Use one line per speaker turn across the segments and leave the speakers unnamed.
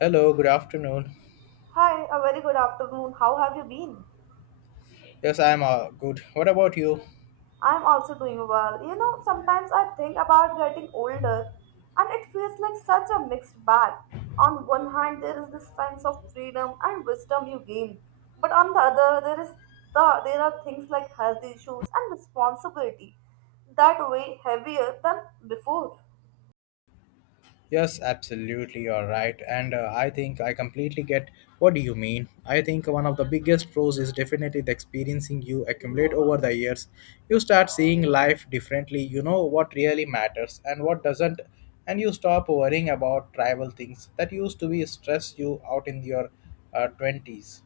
Hello, good afternoon.
Hi, a very good afternoon. How have you been?
Yes, I'm good. What about you?
I'm also doing well. You know, sometimes I think about getting older and it feels like such a mixed bag. On one hand, there is this sense of freedom and wisdom you gain, but on the other, there is there are things like health issues and responsibility that weigh heavier than before.
Yes, absolutely, you're right. And I think I completely get what do you mean. I think one of the biggest pros is definitely the experiencing you accumulate over the years. You start seeing life differently. You know what really matters and what doesn't, and you stop worrying about trivial things that used to be stress you out in your 20s.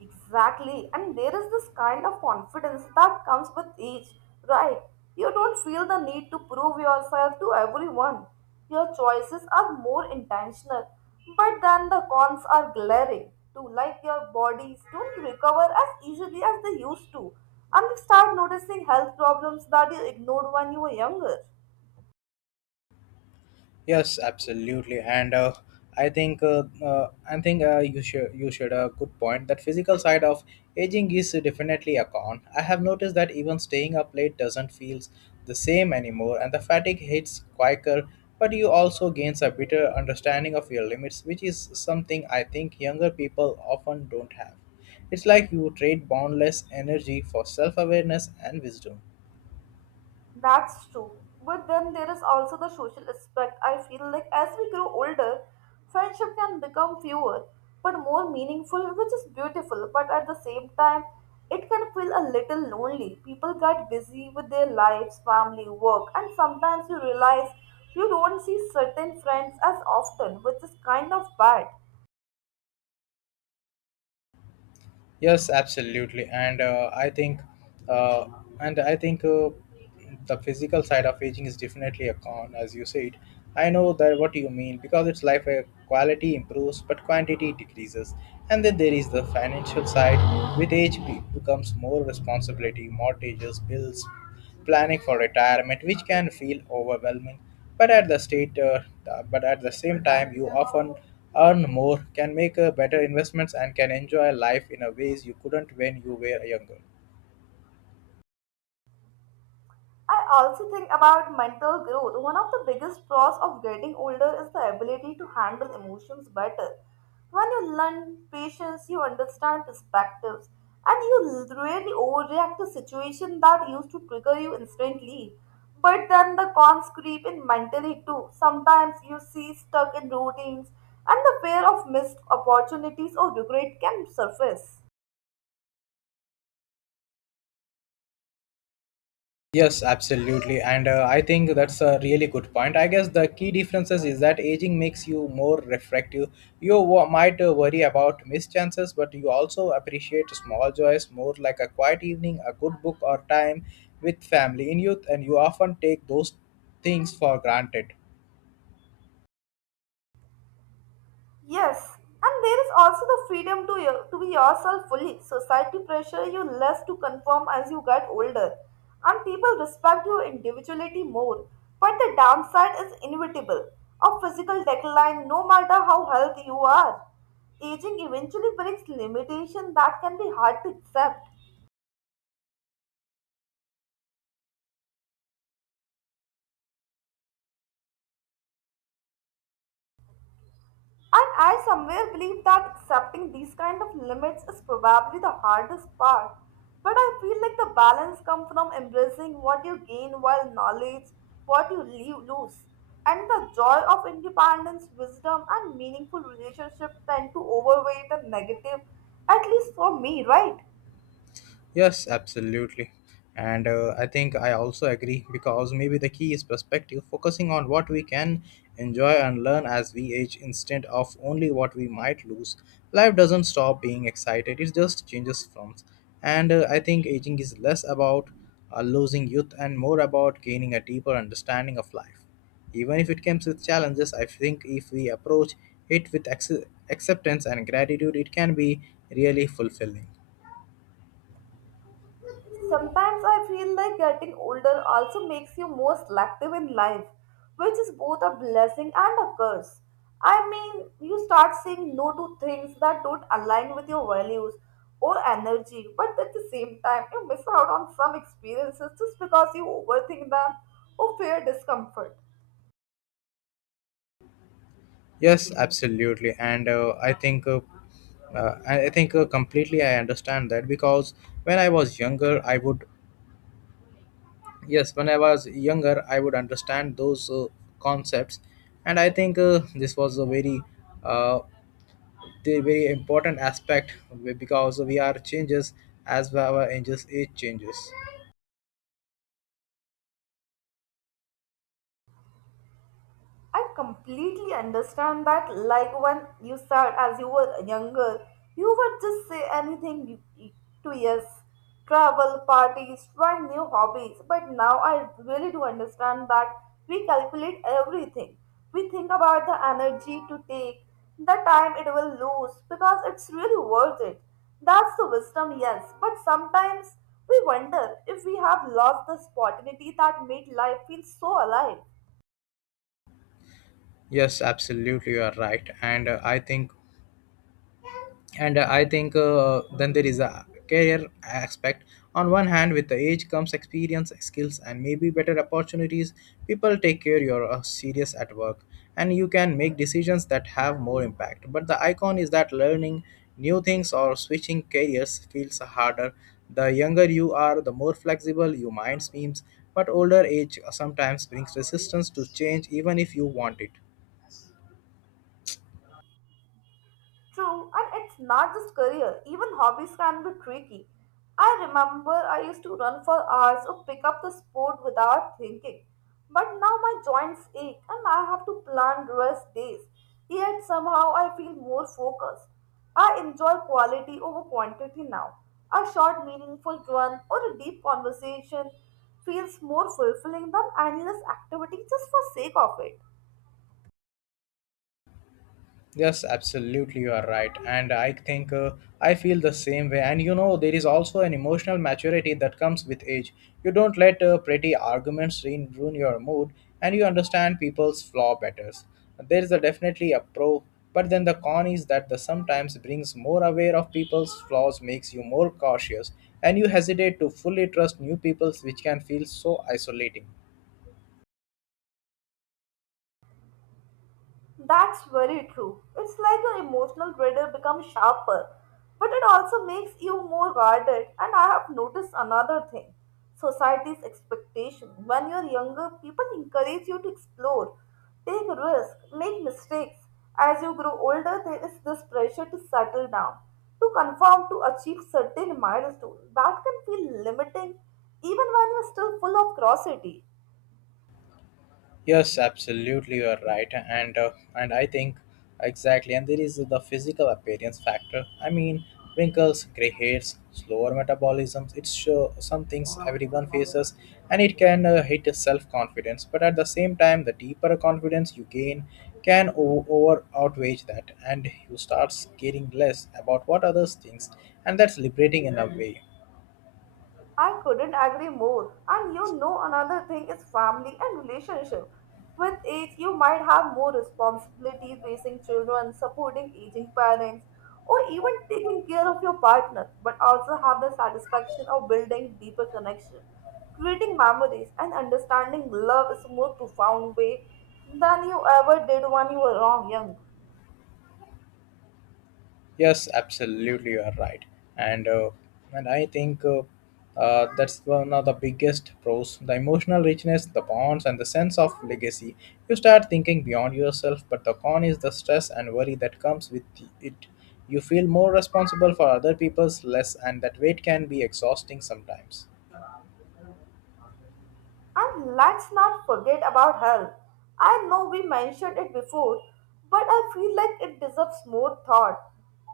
Exactly. And there is this kind of confidence that comes with age, right? You don't feel the need to prove yourself to everyone. Your choices are more intentional, but then the cons are glaring too, like your bodies don't recover as easily as they used to, and you start noticing health problems that you ignored when you were younger.
Yes, absolutely, and I think you should a good point that physical side of aging is definitely a con. I have noticed that even staying up late doesn't feel the same anymore, and the fatigue hits quicker. But you also gains a better understanding of your limits, which is something I think younger people often don't have. It's like you trade boundless energy for self-awareness and wisdom.
That's true. But then there is also the social aspect. I feel like as we grow older, friendship can become fewer but more meaningful, which is beautiful. But at the same time, it can feel a little lonely. People get busy with their lives, family, work, and sometimes you realize you don't see certain friends as often, which is kind of bad.
Yes, absolutely, and I think, uh, and I think the physical side of aging is definitely a con, as you said. I know that what you mean because it's life where quality improves but quantity decreases, and then there is the financial side. With age, becomes more responsibility, mortgages, bills, planning for retirement, which can feel overwhelming. But at the state, uh, but at the same time, you often earn more, can make better investments, and can enjoy life in a ways you couldn't when you were younger.
I also think about mental growth. One of the biggest pros of getting older is the ability to handle emotions better. When you learn patience, you understand perspectives, and you really overreact to situations that used to trigger you instantly. But then the cons creep in mentally too. Sometimes you see stuck in routines, and the fear of missed opportunities or regret can surface.
Yes, absolutely. And I think that's a really good point. I guess the key differences is that aging makes you more reflective. You might worry about missed chances, but you also appreciate small joys more like a quiet evening, a good book, or time with family. In youth, and you often take those things for granted.
Yes, and there is also the freedom to, your, to be yourself fully. Society pressure you less to conform as you get older, and people respect your individuality more. But the downside is inevitable of physical decline, no matter how healthy you are. Aging eventually brings limitation that can be hard to accept. And I somewhere believe that accepting these kind of limits is probably the hardest part. But I feel like the balance comes from embracing what you gain while knowledge what you leave lose. And the joy of independence, wisdom and meaningful relationship tend to overweight the negative, at least for me, right?
Yes, absolutely. And I think I also agree because maybe the key is perspective, focusing on what we can enjoy and learn as we age instead of only what we might lose. Life doesn't stop being excited, it just changes forms. And I think aging is less about losing youth and more about gaining a deeper understanding of life. Even if it comes with challenges, I think if we approach it with acceptance and gratitude, it can be really fulfilling.
Sometimes I feel like getting older also makes you more selective in life, which is both a blessing and a curse. I mean, you start saying no to things that don't align with your values or energy, but at the same time, you miss out on some experiences just because you overthink them or fear discomfort.
Yes, absolutely, and I think completely I understand that because when I was younger, I would yes, when I was younger, I would understand those concepts, and I think this was a uh, very important aspect because we are changes as our age changes.
I completely understand that. Like when you said, as you were younger, you would just say anything to yes, travel, parties, try new hobbies. But now I really do understand that we calculate everything. We think about the energy to take, the time it will lose, because it's really worth it. That's the wisdom, yes. But sometimes we wonder if we have lost the spontaneity that made life feel so alive.
Yes, absolutely, you are right, and I think and I think then there is a career aspect on one hand with the age comes experience skills and maybe better opportunities people take care you're serious at work and you can make decisions that have more impact but the icon is that learning new things or switching careers feels harder the younger you are the more flexible your mind seems but older age sometimes brings resistance to change even if you want it.
True, and it's not just career, even hobbies can be tricky. I remember I used to run for hours or pick up the sport without thinking. But now my joints ache and I have to plan rest days. Yet somehow I feel more focused. I enjoy quality over quantity now. A short, meaningful run or a deep conversation feels more fulfilling than endless activity just for sake of it.
Yes, absolutely, you are right. And I think I feel the same way. And you know, there is also an emotional maturity that comes with age. You don't let pretty arguments ruin your mood, and you understand people's flaw better. There is a definitely a pro, but then the con is that the sometimes brings more aware of people's flaws makes you more cautious, and you hesitate to fully trust new peoples, which can feel so isolating.
That's very true. It's like your emotional radar becomes sharper, but it also makes you more guarded. And I have noticed another thing society's expectation. When you're younger, people encourage you to explore, take risks, make mistakes. As you grow older, there is this pressure to settle down, to conform, to achieve certain milestones. That can feel limiting even when you're still full of curiosity.
Yes, absolutely, you are right, and I think exactly, and there is the physical appearance factor. I mean, wrinkles, gray hairs, slower metabolisms. It's sure some things everyone faces, and it can hit self confidence. But at the same time, the deeper confidence you gain can over outweigh that, and you start caring less about what others thinks, and that's liberating in a way.
I couldn't agree more. And you know, another thing is family and relationship. With age, you might have more responsibilities, raising children, supporting aging parents, or even taking care of your partner, but also have the satisfaction of building deeper connection, creating memories, and understanding love is a more profound way than you ever did when you were wrong young.
Yes, absolutely, you are right, and uh, and I think that's one of the biggest pros: the emotional richness, the bonds, and the sense of legacy. You start thinking beyond yourself, but the con is the stress and worry that comes with it. You feel more responsible for other people's less, and that weight can be exhausting sometimes.
And let's not forget about health. I know we mentioned it before, but I feel like it deserves more thought.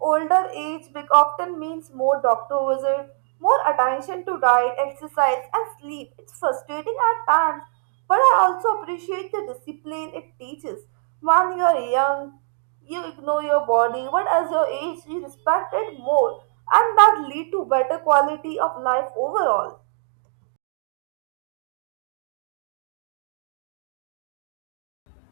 Older age big often means more doctor visit, more attention to diet, exercise, and sleep. It's frustrating at times, but I also appreciate the discipline it teaches. When you're young, you ignore your body, but as your age, you respect it more, and that lead to better quality of life overall.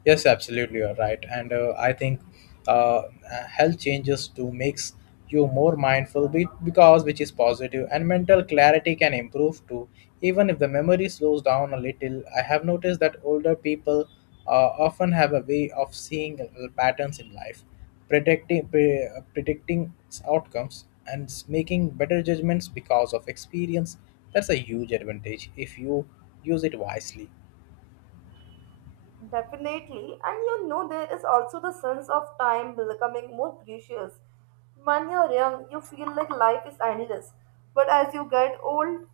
Yes, absolutely, you're right. And I think uh, health changes to makes you more mindful because which is positive and mental clarity can improve too. Even if the memory slows down a little, I have noticed that older people often have a way of seeing patterns in life, predicting outcomes and making better judgments because of experience. That's a huge advantage if you use it wisely.
Definitely, and you know, there is also the sense of time becoming more precious. When you're young, you feel like life is endless, but as you get old,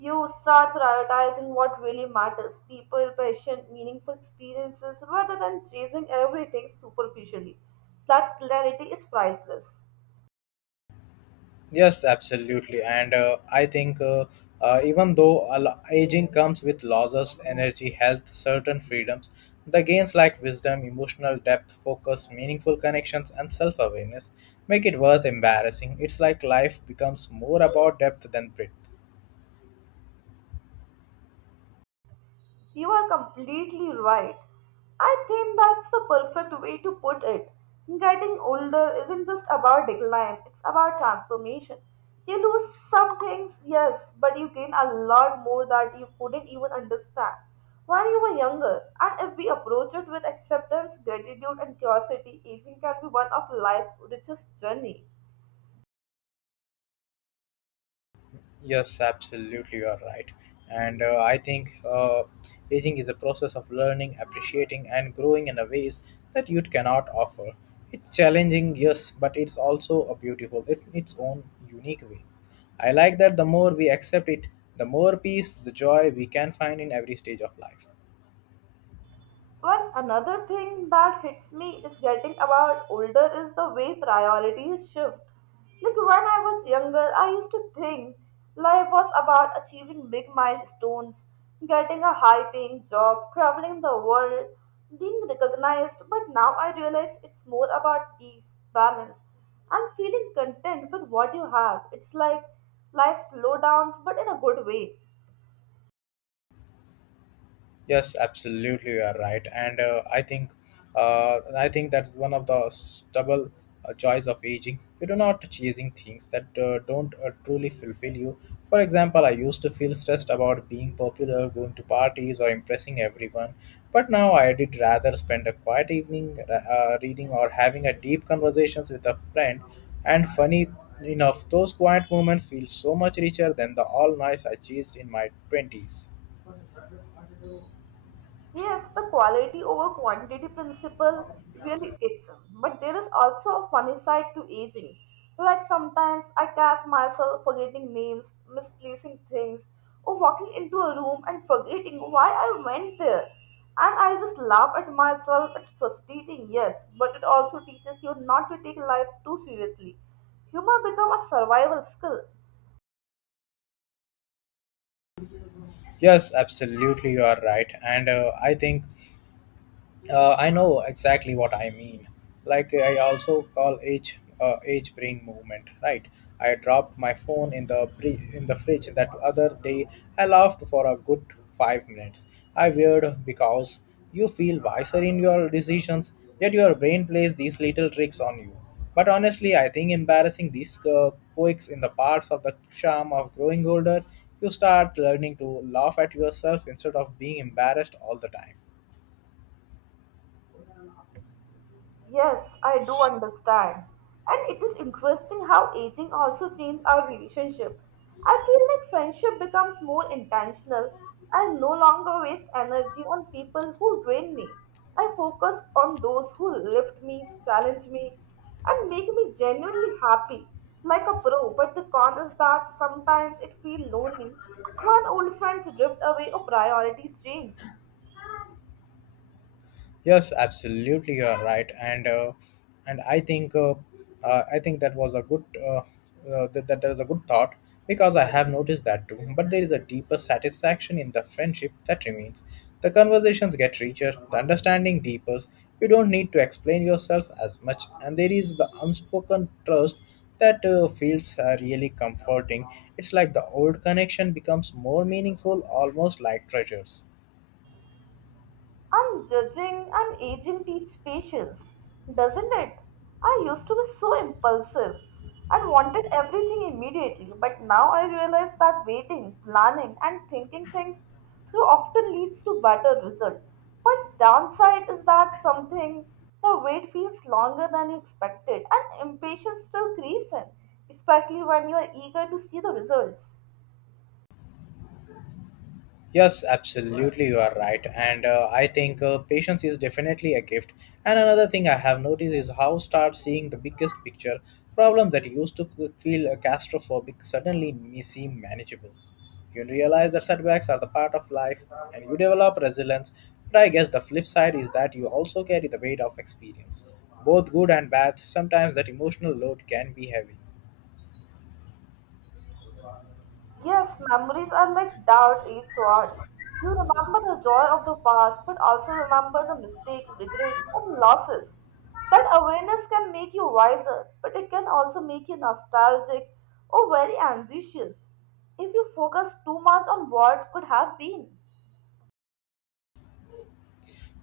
you start prioritizing what really matters people, passion, meaningful experiences rather than chasing everything superficially. That clarity is priceless.
Yes, absolutely. And I think even though a aging comes with losses, energy, health, certain freedoms, the gains like wisdom, emotional depth, focus, meaningful connections, and self awareness make it worth embarrassing. It's like life becomes more about depth than breadth.
You are completely right. I think that's the perfect way to put it. Getting older isn't just about decline, it's about transformation. You lose some things, yes, but you gain a lot more that you couldn't even understand when you were younger. And if we approach it with acceptance, gratitude, and curiosity, aging can be one of life's richest journey.
Yes, absolutely, you are right. And I think aging is a process of learning, appreciating, and growing in a ways that youth cannot offer. It's challenging, yes, but it's also a beautiful in its own unique way. I like that the more we accept it, the more peace, the joy we can find in every stage of life.
Well, another thing that hits me is getting about older is the way priorities shift. Like when I was younger, I used to think life was about achieving big milestones, getting a high paying job, traveling the world, being recognized. But now I realize it's more about peace, balance, and feeling content with what you have. It's like life slowdowns, but in a good way.
Yes, absolutely, you are right, and I think that's one of the stubble joys of aging. You do not chasing things that don't truly fulfill you. For example, I used to feel stressed about being popular, going to parties, or impressing everyone, but now I did rather spend a quiet evening reading or having a deep conversations with a friend. And funny enough, those quiet moments feel so much richer than the all nights I chased in my twenties.
Yes, the quality over quantity principle really kicks in. But there is also a funny side to aging. Like sometimes I catch myself forgetting names, misplacing things, or walking into a room and forgetting why I went there. And I just laugh at myself. It's frustrating, yes, but it also teaches you not to take life too seriously. Humor becomes a survival skill.
Yes, absolutely, you are right. And I know exactly what I mean. Like I also call age age brain movement, right? I dropped my phone in the fridge that other day. I laughed for a good 5 minutes. I weird because you feel wiser in your decisions, yet your brain plays these little tricks on you. But honestly, I think embarrassing these quirks in the parts of the charm of growing older, you start learning to laugh at yourself instead of being embarrassed all the time.
Yes, I do understand. And it is interesting how aging also changes our relationship. I feel like friendship becomes more intentional. I no longer waste energy on people who drain me. I focus on those who lift me, challenge me, and make me genuinely happy, like a pro. But the con is that sometimes it feels lonely when old friends drift away or priorities change.
Yes, absolutely, you are right, and I think that was a good that that was a good thought because I have noticed that too. But there is a deeper satisfaction in the friendship that remains. The conversations get richer, the understanding deepens. You don't need to explain yourself as much, and there is the unspoken trust that feels really comforting. It's like the old connection becomes more meaningful, almost like treasures.
And judging and aging teach patience, doesn't it? I used to be so impulsive and wanted everything immediately, but now I realize that waiting, planning, and thinking things through often leads to better result. But downside is that something the wait feels longer than you expected, and impatience still creeps in, especially when you are eager to see the results.
Yes, absolutely, you are right. And I think patience is definitely a gift. And another thing I have noticed is how start seeing the biggest picture problems that used to feel claustrophobic suddenly may seem manageable. You realize that setbacks are the part of life and you develop resilience. But I guess the flip side is that you also carry the weight of experience, both good and bad. Sometimes that emotional load can be heavy.
Yes, memories are like doubt is swords. You remember the joy of the past, but also remember the mistake, regrets, and losses. That awareness can make you wiser, but it can also make you nostalgic or very anxious if you focus too much on what could have been.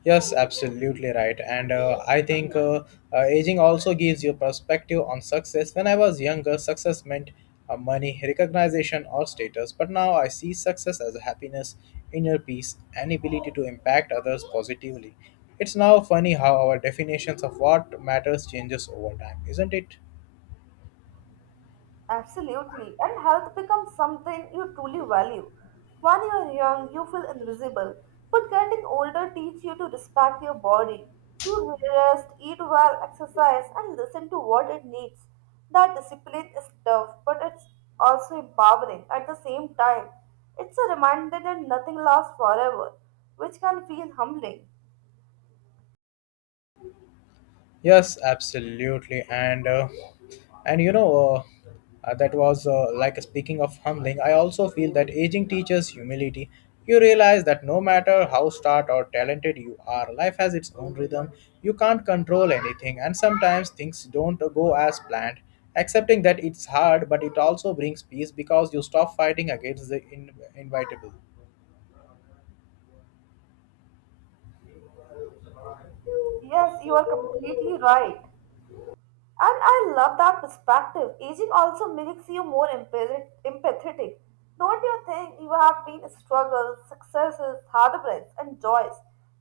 Yes, absolutely right. And I think aging also gives you perspective on success. When I was younger, success meant money, recognition, or status. But now I see success as happiness, inner peace, and ability to impact others positively. It's now funny how our definitions of what matters changes over time, isn't it?
Absolutely. And health becomes something you truly value. When you are young, you feel invisible. But getting older teaches you to respect your body, to rest, eat well, exercise, and listen to what it needs. That discipline is tough, but it's also empowering at the same time. It's a reminder that nothing lasts forever, which can feel humbling.
Yes, absolutely. And you know that was like speaking of humbling. I also feel that aging teaches humility. You realize that no matter how smart or talented you are, life has its own rhythm. You can't control anything, and sometimes things don't go as planned. Accepting that it's hard, but it also brings peace because you stop fighting against the inevitable.
Yes, you are completely right. And I love that perspective. Aging also makes you more empathetic. Don't you think you have been struggles, successes, heartbreaks, and joys,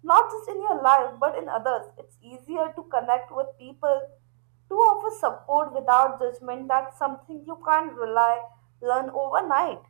not just in your life but in others? It's easier to connect with people to offer support without judgment. That's something you can't rely learn overnight.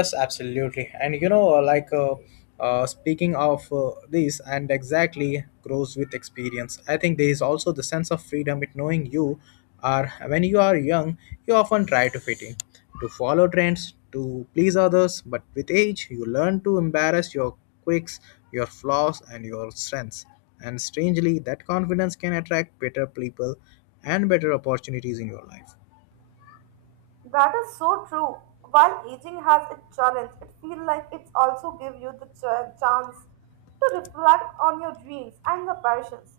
Yes, absolutely. And you know, speaking of this, and exactly grows with experience. I think there is also the sense of freedom with knowing you are when you are young, you often try to fit in, to follow trends, to please others. But with age, you learn to embrace your quirks, your flaws, and your strengths. And strangely, that confidence can attract better people and better opportunities in your life.
That is so true. While aging has its challenge, it feels like it's also gives you the chance to reflect on your dreams and the passions.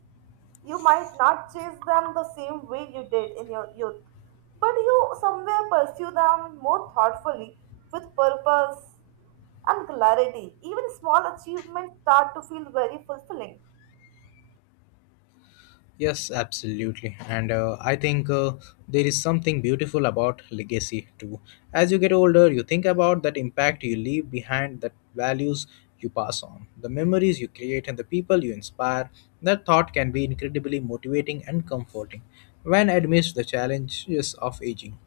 You might not chase them the same way you did in your youth, but you somewhere pursue them more thoughtfully with purpose and clarity. Even small achievements start to feel very fulfilling.
Yes, absolutely. And I think there is something beautiful about legacy too. As you get older, you think about that impact you leave behind, that values you pass on, the memories you create, and the people you inspire. That thought can be incredibly motivating and comforting when amidst the challenges of aging.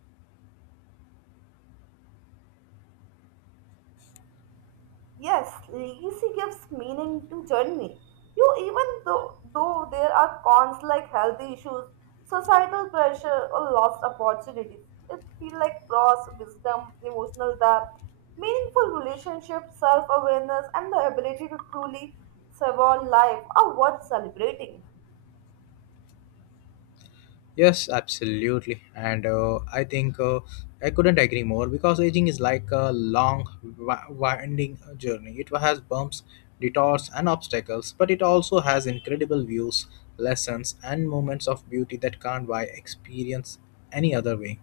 Yes, legacy gives meaning to journey. You even though there are cons like health issues, societal pressure or lost opportunities. It feels like pros, wisdom, emotional depth, meaningful relationships, self-awareness and the ability to truly savour life are worth celebrating.
Yes, absolutely. And I think I couldn't agree more because aging is like a long, winding journey. It has bumps, detours, and obstacles, but it also has incredible views, lessons, and moments of beauty that can't buy experience any other way.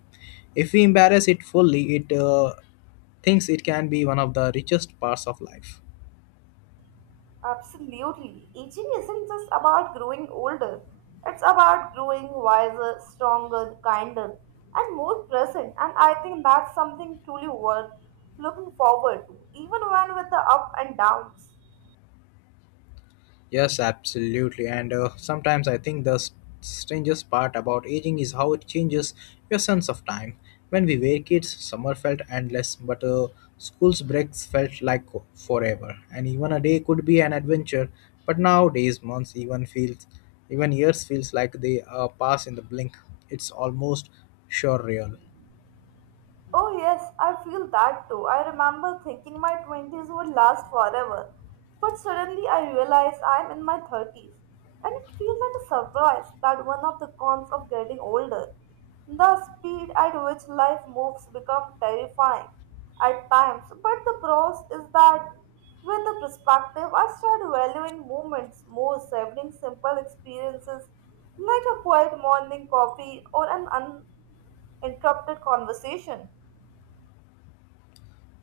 If we embrace it fully, it thinks it can be one of the richest parts of life.
Absolutely. Aging isn't just about growing older, it's about growing wiser, stronger, kinder, and more present. And I think that's something truly worth looking forward to, even when with the up and downs.
Yes, absolutely. And Sometimes I think the strangest part about aging is how it changes your sense of time. When we were kids, summer felt endless, but school's breaks felt like forever. And even a day could be an adventure. But nowadays, even years feels like they pass in the blink. It's almost surreal.
Oh, yes, I feel that too. I remember thinking my 20s would last forever, but suddenly I realized I'm in my 30s, and it feels like a surprise that one of the cons of getting older, the speed at which life moves become terrifying at times, but the pros is that with the perspective, I start valuing moments more, savoring simple experiences like a quiet morning coffee or an uninterrupted conversation.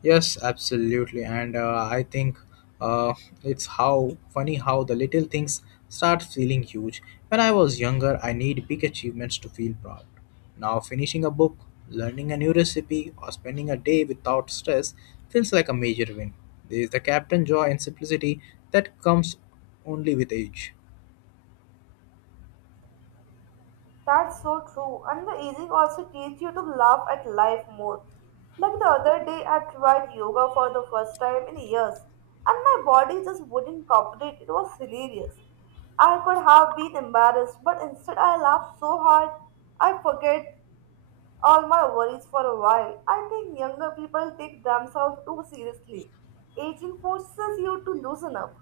Yes, absolutely. And I think uh, it's how funny how the little things start feeling huge. When I was younger, I need big achievements to feel proud. Now, finishing a book, learning a new recipe, or spending a day without stress feels like a major win. There is the captain joy and simplicity that comes only with age.
That's so true. And the easing also teach you to laugh at life more. Like the other day, I tried yoga for the first time in years, and my body just wouldn't cooperate. It was hilarious. I could have been embarrassed, but instead I laughed so hard, I forget all my worries for a while. I think younger people take themselves too seriously. Aging forces you to loosen up.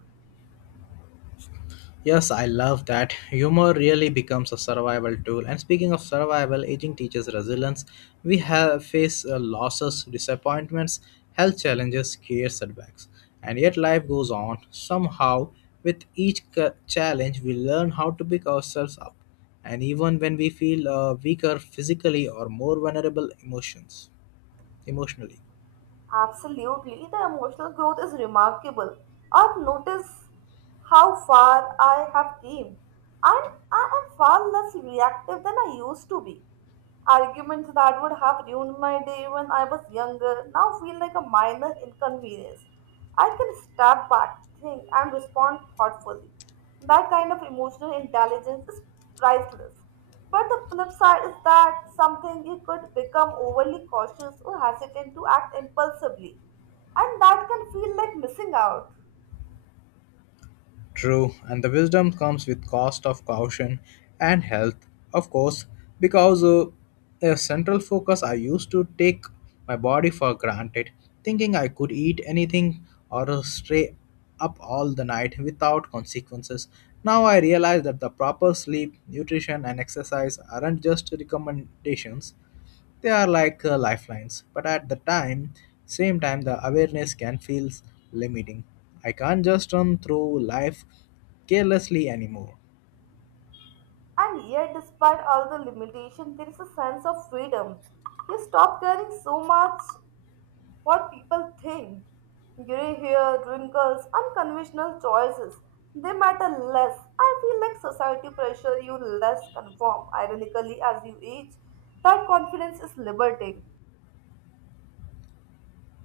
Yes, I love that. Humor really becomes a survival tool. And speaking of survival, aging teaches resilience. We have face losses, disappointments, health challenges, career setbacks, and yet life goes on. Somehow, with each challenge, we learn how to pick ourselves up, and even when we feel weaker physically or more vulnerable emotionally.
Absolutely, the emotional growth is remarkable. I've noticed how far I have came, and I am far less reactive than I used to be. Arguments that would have ruined my day when I was younger now feel like a minor inconvenience. I can step back, think, and respond thoughtfully. That kind of emotional intelligence is priceless. But the flip side is that something you could become overly cautious or hesitant to act impulsively, and that can feel like missing out.
True, and the wisdom comes with cost of caution and health, of course, because a central focus I used to take my body for granted, thinking I could eat anything or stay up all the night without consequences. Now I realize that the proper sleep, nutrition, and exercise aren't just recommendations. They are like lifelines, but at the same time, the awareness can feel limiting. I can't just run through life carelessly anymore.
And yet, despite all the limitation, there is a sense of freedom. You stop caring so much what people think. Gray hair, wrinkles, unconventional choices, they matter less. I feel like society pressure you less conform. Ironically, as you age, that confidence is liberating.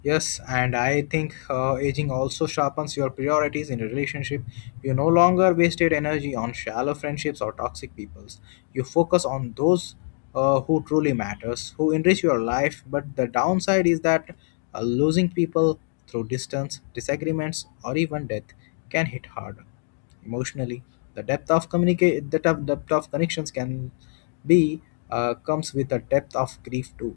Yes, and I think aging also sharpens your priorities in a relationship. You no longer wasted energy on shallow friendships or toxic peoples. You focus on those who truly matters, who enrich your life. But the downside is that losing people through distance, disagreements, or even death can hit hard emotionally. The depth of communicate, the depth of connections can be comes with a depth of grief too.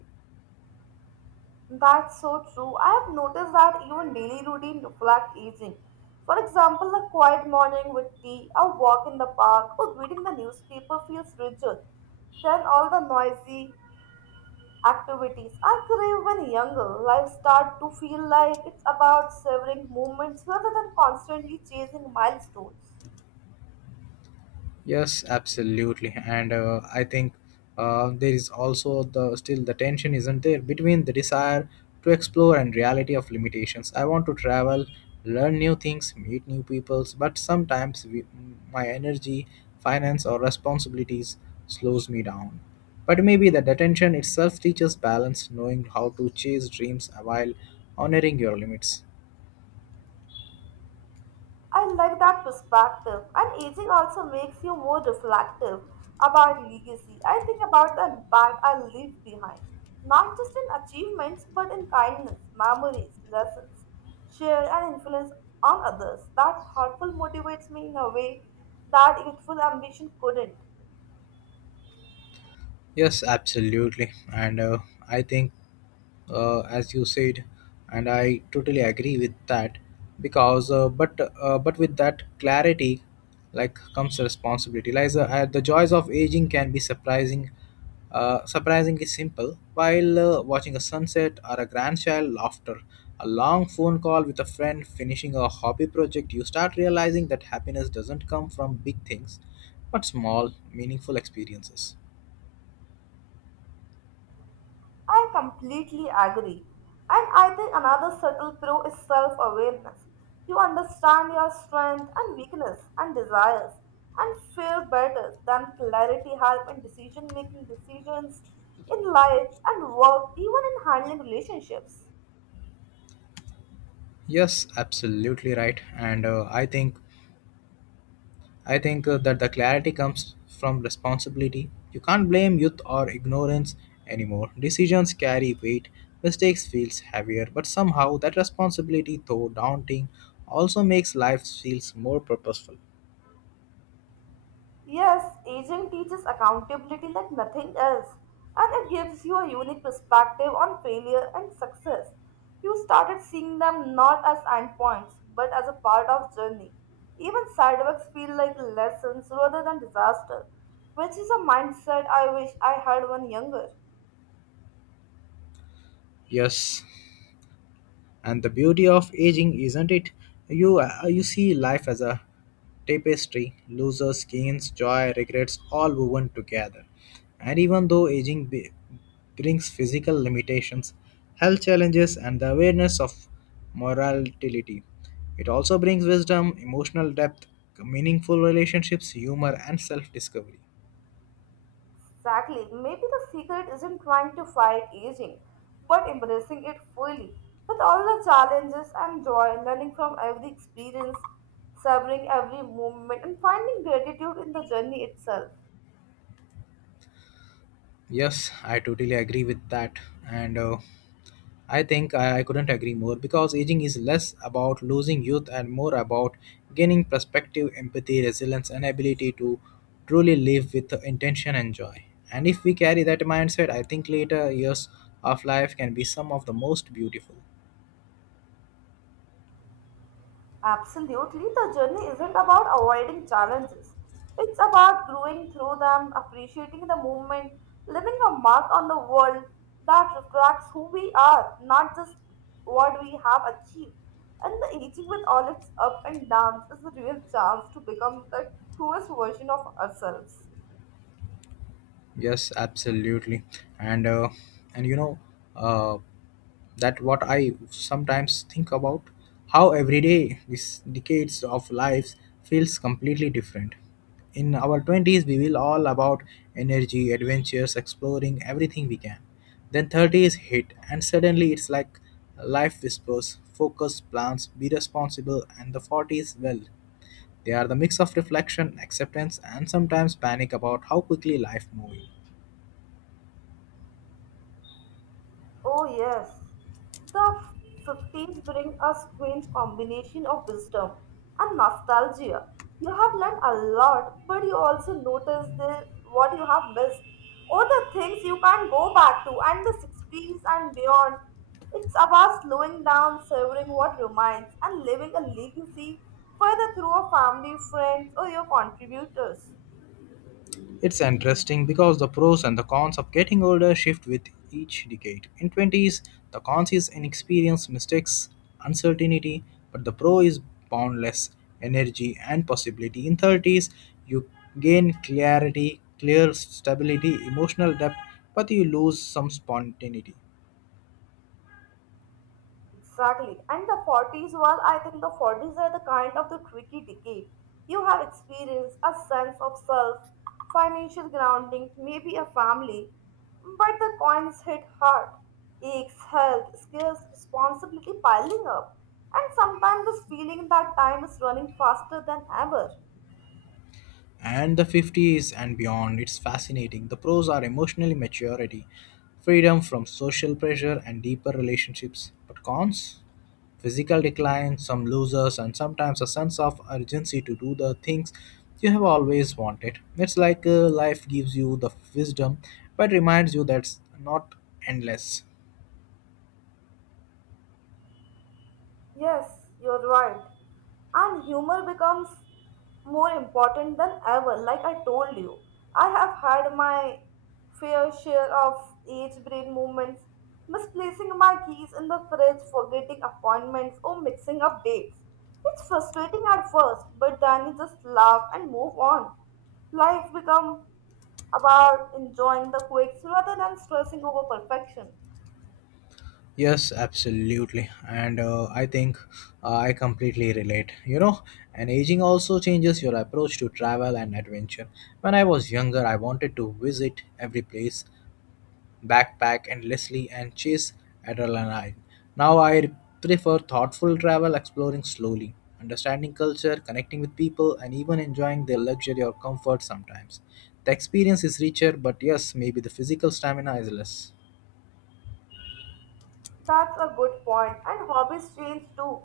That's so true. I have noticed that even daily routine reflect aging. For example, a quiet morning with tea, a walk in the park, or reading the newspaper feels richer than all the noisy activities. I crave when younger, life start to feel like it's about savoring moments rather than constantly chasing milestones.
Yes, absolutely, and I think there is also the still the tension isn't there between the desire to explore and reality of limitations. I want to travel, learn new things, meet new peoples, but sometimes my energy, finance, or responsibilities slows me down. But maybe the detention itself teaches balance, knowing how to chase dreams while honoring your limits.
I like that perspective, and aging also makes you more reflective about legacy. I think about the impact I leave behind, not just in achievements, but in kindness, memories, lessons, share and influence on others. That thoughtful motivates me in a way that youthful ambition couldn't.
Yes, absolutely. I think, as you said, and I totally agree with that because but with that clarity, like comes responsibility. Lies the joys of aging can be surprisingly simple. While watching a sunset or a grandchild laughter, a long phone call with a friend, finishing a hobby project, you start realizing that happiness doesn't come from big things, but small, meaningful experiences.
I completely agree. And I think another subtle pro is self awareness. You understand your strength and weakness and desires and fare better than clarity help in decisions in life and work, even in handling relationships.
Yes, absolutely right. And I think that the clarity comes from responsibility. You can't blame youth or ignorance anymore. Decisions carry weight. Mistakes feels heavier, but somehow that responsibility, though daunting, also makes life feels more purposeful.
Yes, aging teaches accountability like nothing else, and it gives you a unique perspective on failure and success. You started seeing them not as endpoints, but as a part of journey. Even setbacks feel like lessons rather than disaster, which is a mindset I wish I had when younger.
Yes, and the beauty of aging isn't it you see life as a tapestry, losers, gains, joy, regrets, all woven together. And even though aging brings physical limitations, health challenges, and the awareness of mortality, it also brings wisdom, emotional depth, meaningful relationships, humor, and self-discovery.
Exactly. Maybe the secret isn't trying to fight aging, but embracing it fully. With all the challenges and joy, learning from every experience, savoring every moment, and finding gratitude in the journey itself.
Yes, I totally agree with that. And I couldn't agree more because aging is less about losing youth and more about gaining perspective, empathy, resilience, and ability to truly live with intention and joy. And if we carry that mindset, I think later years of life can be some of the most beautiful.
Absolutely, the journey isn't about avoiding challenges. It's about growing through them, appreciating the movement, leaving a mark on the world that reflects who we are, not just what we have achieved. And the aging with all its up and downs is a real chance to become the truest version of ourselves.
Yes, absolutely. And uh, and you know, uh, that what I sometimes think about, how every day this decades of lives feels completely different. In our 20s, we will all about energy, adventures, exploring everything we can. Then 30s hit and suddenly it's like life whispers focus, plans, be responsible. And the 40s, well, they are the mix of reflection, acceptance, and sometimes panic about how quickly life moves.
Oh, yes. The 50s bring a strange combination of wisdom and nostalgia. You have learned a lot, but you also notice what you have missed or the things you can't go back to, and the 60s and beyond. It's about slowing down, savoring what remains, and leaving a legacy further through a family, friends, or your contributors.
It's interesting because the pros and the cons of getting older shift with each decade. In 20s, the cons is inexperience, mistakes, uncertainty, but the pro is boundless energy and possibility. In 30s, you gain clarity, clear stability, emotional depth, but you lose some spontaneity.
Exactly. And the 40s, well, I think the 40s are the kind of the tricky decade. You have experienced a sense of self, financial grounding, maybe a family, but the coins hit hard. Aches, health, skills, responsibility piling up. And sometimes this feeling that time is running faster than ever.
And the 50s and beyond. It's fascinating. The pros are emotional maturity, freedom from social pressure, and deeper relationships. But cons? Physical decline, some losers, and sometimes a sense of urgency to do the things you have always wanted. It's like life gives you the wisdom but reminds you that's not endless.
Yes, you're right. And humor becomes more important than ever, like I told you. I have had my fair share of age brain moments, misplacing my keys in the fridge, forgetting appointments, or mixing up dates. It's frustrating at first, but then you just laugh and move on. Life becomes about enjoying the quirks rather than stressing over perfection.
Yes, absolutely. And I think I completely relate. You know, and aging also changes your approach to travel and adventure. When I was younger, I wanted to visit every place, backpack endlessly, and chase adrenaline. Now I prefer thoughtful travel, exploring slowly, understanding culture, connecting with people, and even enjoying their luxury or comfort sometimes. The experience is richer, but yes, maybe the physical stamina is less.
That's a good point, and hobbies change too.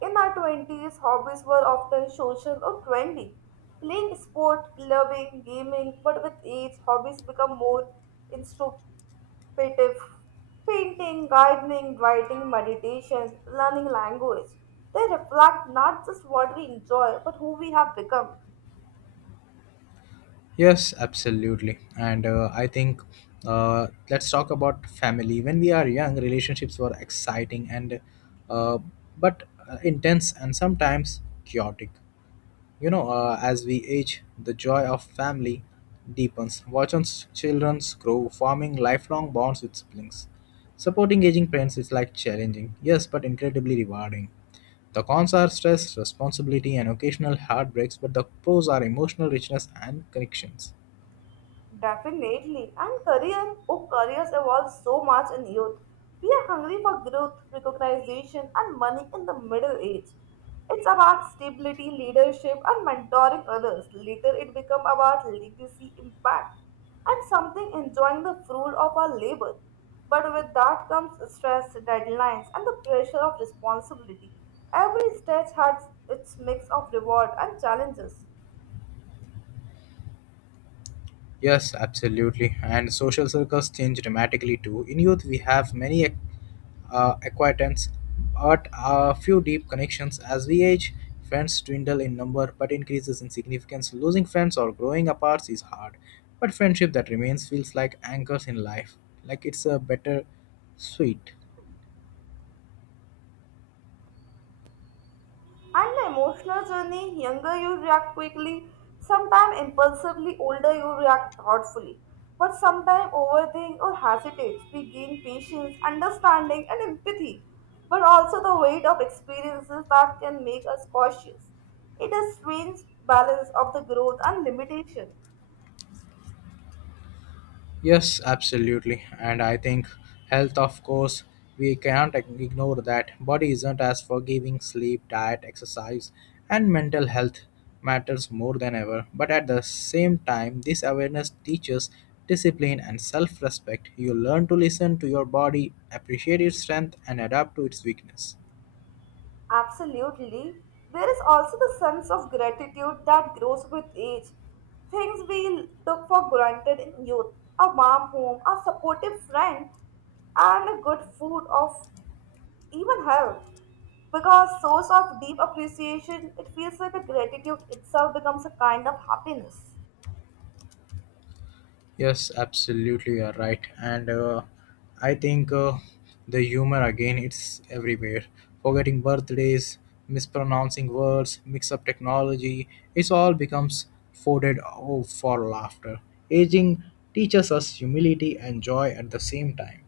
In our 20s, hobbies were often social or trendy. Playing sport, clubbing, gaming, but with age, hobbies become more introspective. Painting, gardening, writing, meditation, learning language. They reflect not just what we enjoy, but who we have become.
Yes, absolutely. And I think let's talk about family. When we are young, relationships were exciting and uh, but intense and sometimes chaotic. You know, as we age, the joy of family deepens. Watch on children grow, forming lifelong bonds with siblings. Supporting aging parents is like challenging, yes, but incredibly rewarding. The cons are stress, responsibility, and occasional heartbreaks, but the pros are emotional richness and connections.
Definitely. And career, oh, careers evolve so much in youth. We are hungry for growth, recognition, and money in the middle age. It's about stability, leadership, and mentoring others. Later, it becomes about legacy, impact, and something enjoying the fruit of our labor. But with that comes stress, deadlines, and the pressure of responsibility. Every stage has its mix of reward and challenges.
Yes, absolutely. And social circles change dramatically too. In youth, we have many acquaintance, but a few deep connections. As we age, friends dwindle in number but increases in significance. Losing friends or growing apart is hard, but friendship that remains feels like anchors in life, like it's a better sweet.
And the emotional journey, younger you react quickly, sometimes impulsively, older you react thoughtfully. But sometimes overthink or hesitate. We gain patience, understanding, and empathy, but also the weight of experiences that can make us cautious. It is strange balance of the growth and limitation.
Yes, absolutely. And I think health, of course, we can't ignore that. Body isn't as forgiving, sleep, diet, exercise, and mental health matters more than ever. But at the same time, this awareness teaches discipline and self respect. You learn to listen to your body, appreciate its strength, and adapt to its weakness.
Absolutely. There is also the sense of gratitude that grows with age. Things we took for granted in youth a warm home, a supportive friend, and a good food of even health. Because source of deep appreciation, it feels like the gratitude itself becomes a kind of happiness.
Yes, absolutely, you're right. And I think the humor again, it's everywhere. Forgetting birthdays, mispronouncing words, mix up technology, it's all becomes folded oh, for laughter. Aging teaches us humility and joy at the same time.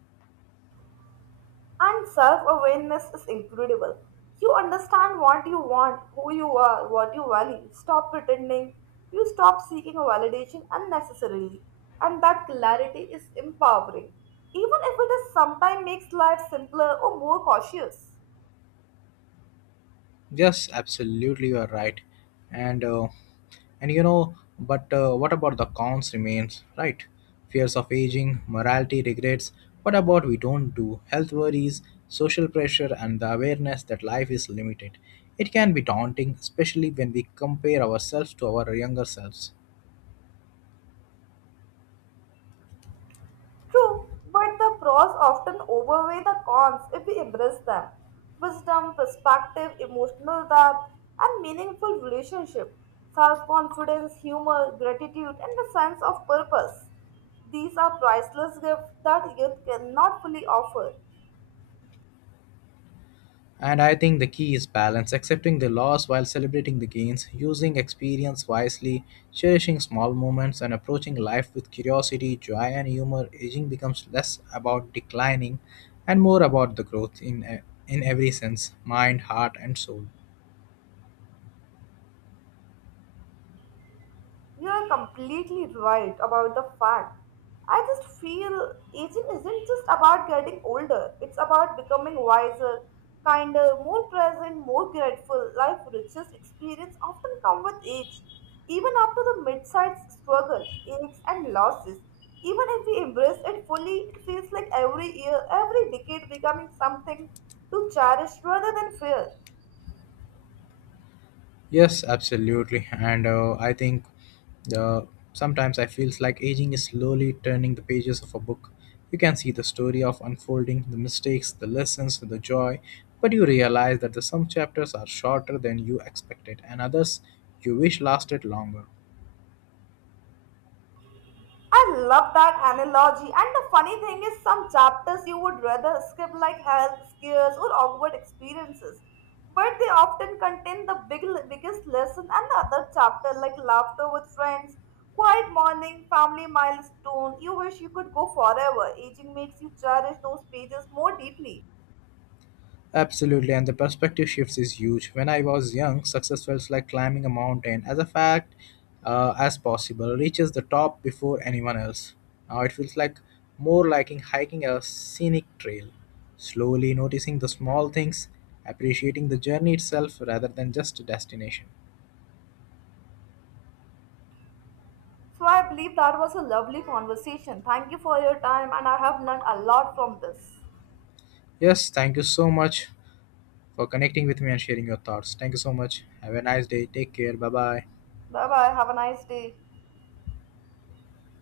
And self awareness is incredible. You understand what you want, who you are, what you value. Stop pretending. You stop seeking a validation unnecessarily. And that clarity is empowering. Even if it is sometimes makes life simpler or more cautious.
Yes, absolutely, you are right. And uh, and you know, but what about the cons remains, right? Fears of aging, morality, regrets. What about we don't do? Health worries, social pressure, and the awareness that life is limited. It can be daunting, especially when we compare ourselves to our younger selves.
True, but the pros often outweigh the cons if we embrace them. Wisdom, perspective, emotional depth, and meaningful relationship, self confidence, humor, gratitude, and the sense of purpose. These are priceless gifts that youth cannot fully offer.
And I think the key is balance, accepting the loss while celebrating the gains, using experience wisely, cherishing small moments, and approaching life with curiosity, joy, and humor. Aging becomes less about declining and more about the growth in every sense, mind, heart, and soul.
You are completely right about the fact. I just feel aging isn't just about getting older, it's about becoming wiser, kinder, more present, more grateful. Life richest experience often come with age. Even after the mid-sized struggle, aches and losses, even if we embrace it fully, it feels like every year, every decade becoming something to cherish rather than fear.
Yes, absolutely. And I think the sometimes I feels like aging is slowly turning the pages of a book. You can see the story of unfolding, the mistakes, the lessons, the joy, but you realize that the, some chapters are shorter than you expected and others you wish lasted longer.
I love that analogy. And the funny thing is, some chapters you would rather skip, like health scares or awkward experiences, but they often contain biggest lesson. And the other chapter, like laughter with friends, quiet morning, family milestone, you wish you could go forever. Aging makes you cherish those pages more deeply.
Absolutely, and the perspective shifts is huge. When I was young, success felt like climbing a mountain. As a fact, as possible, reaches the top before anyone else. Now it feels like more like hiking a scenic trail, slowly noticing the small things, appreciating the journey itself rather than just a destination.
So I believe that was a lovely conversation. Thank you for your time, and I have learned a lot from this.
Yes, thank you so much for connecting with me and sharing your thoughts. Thank you so much. Have a nice day. Take care. Bye bye.
Bye bye. Have a nice day.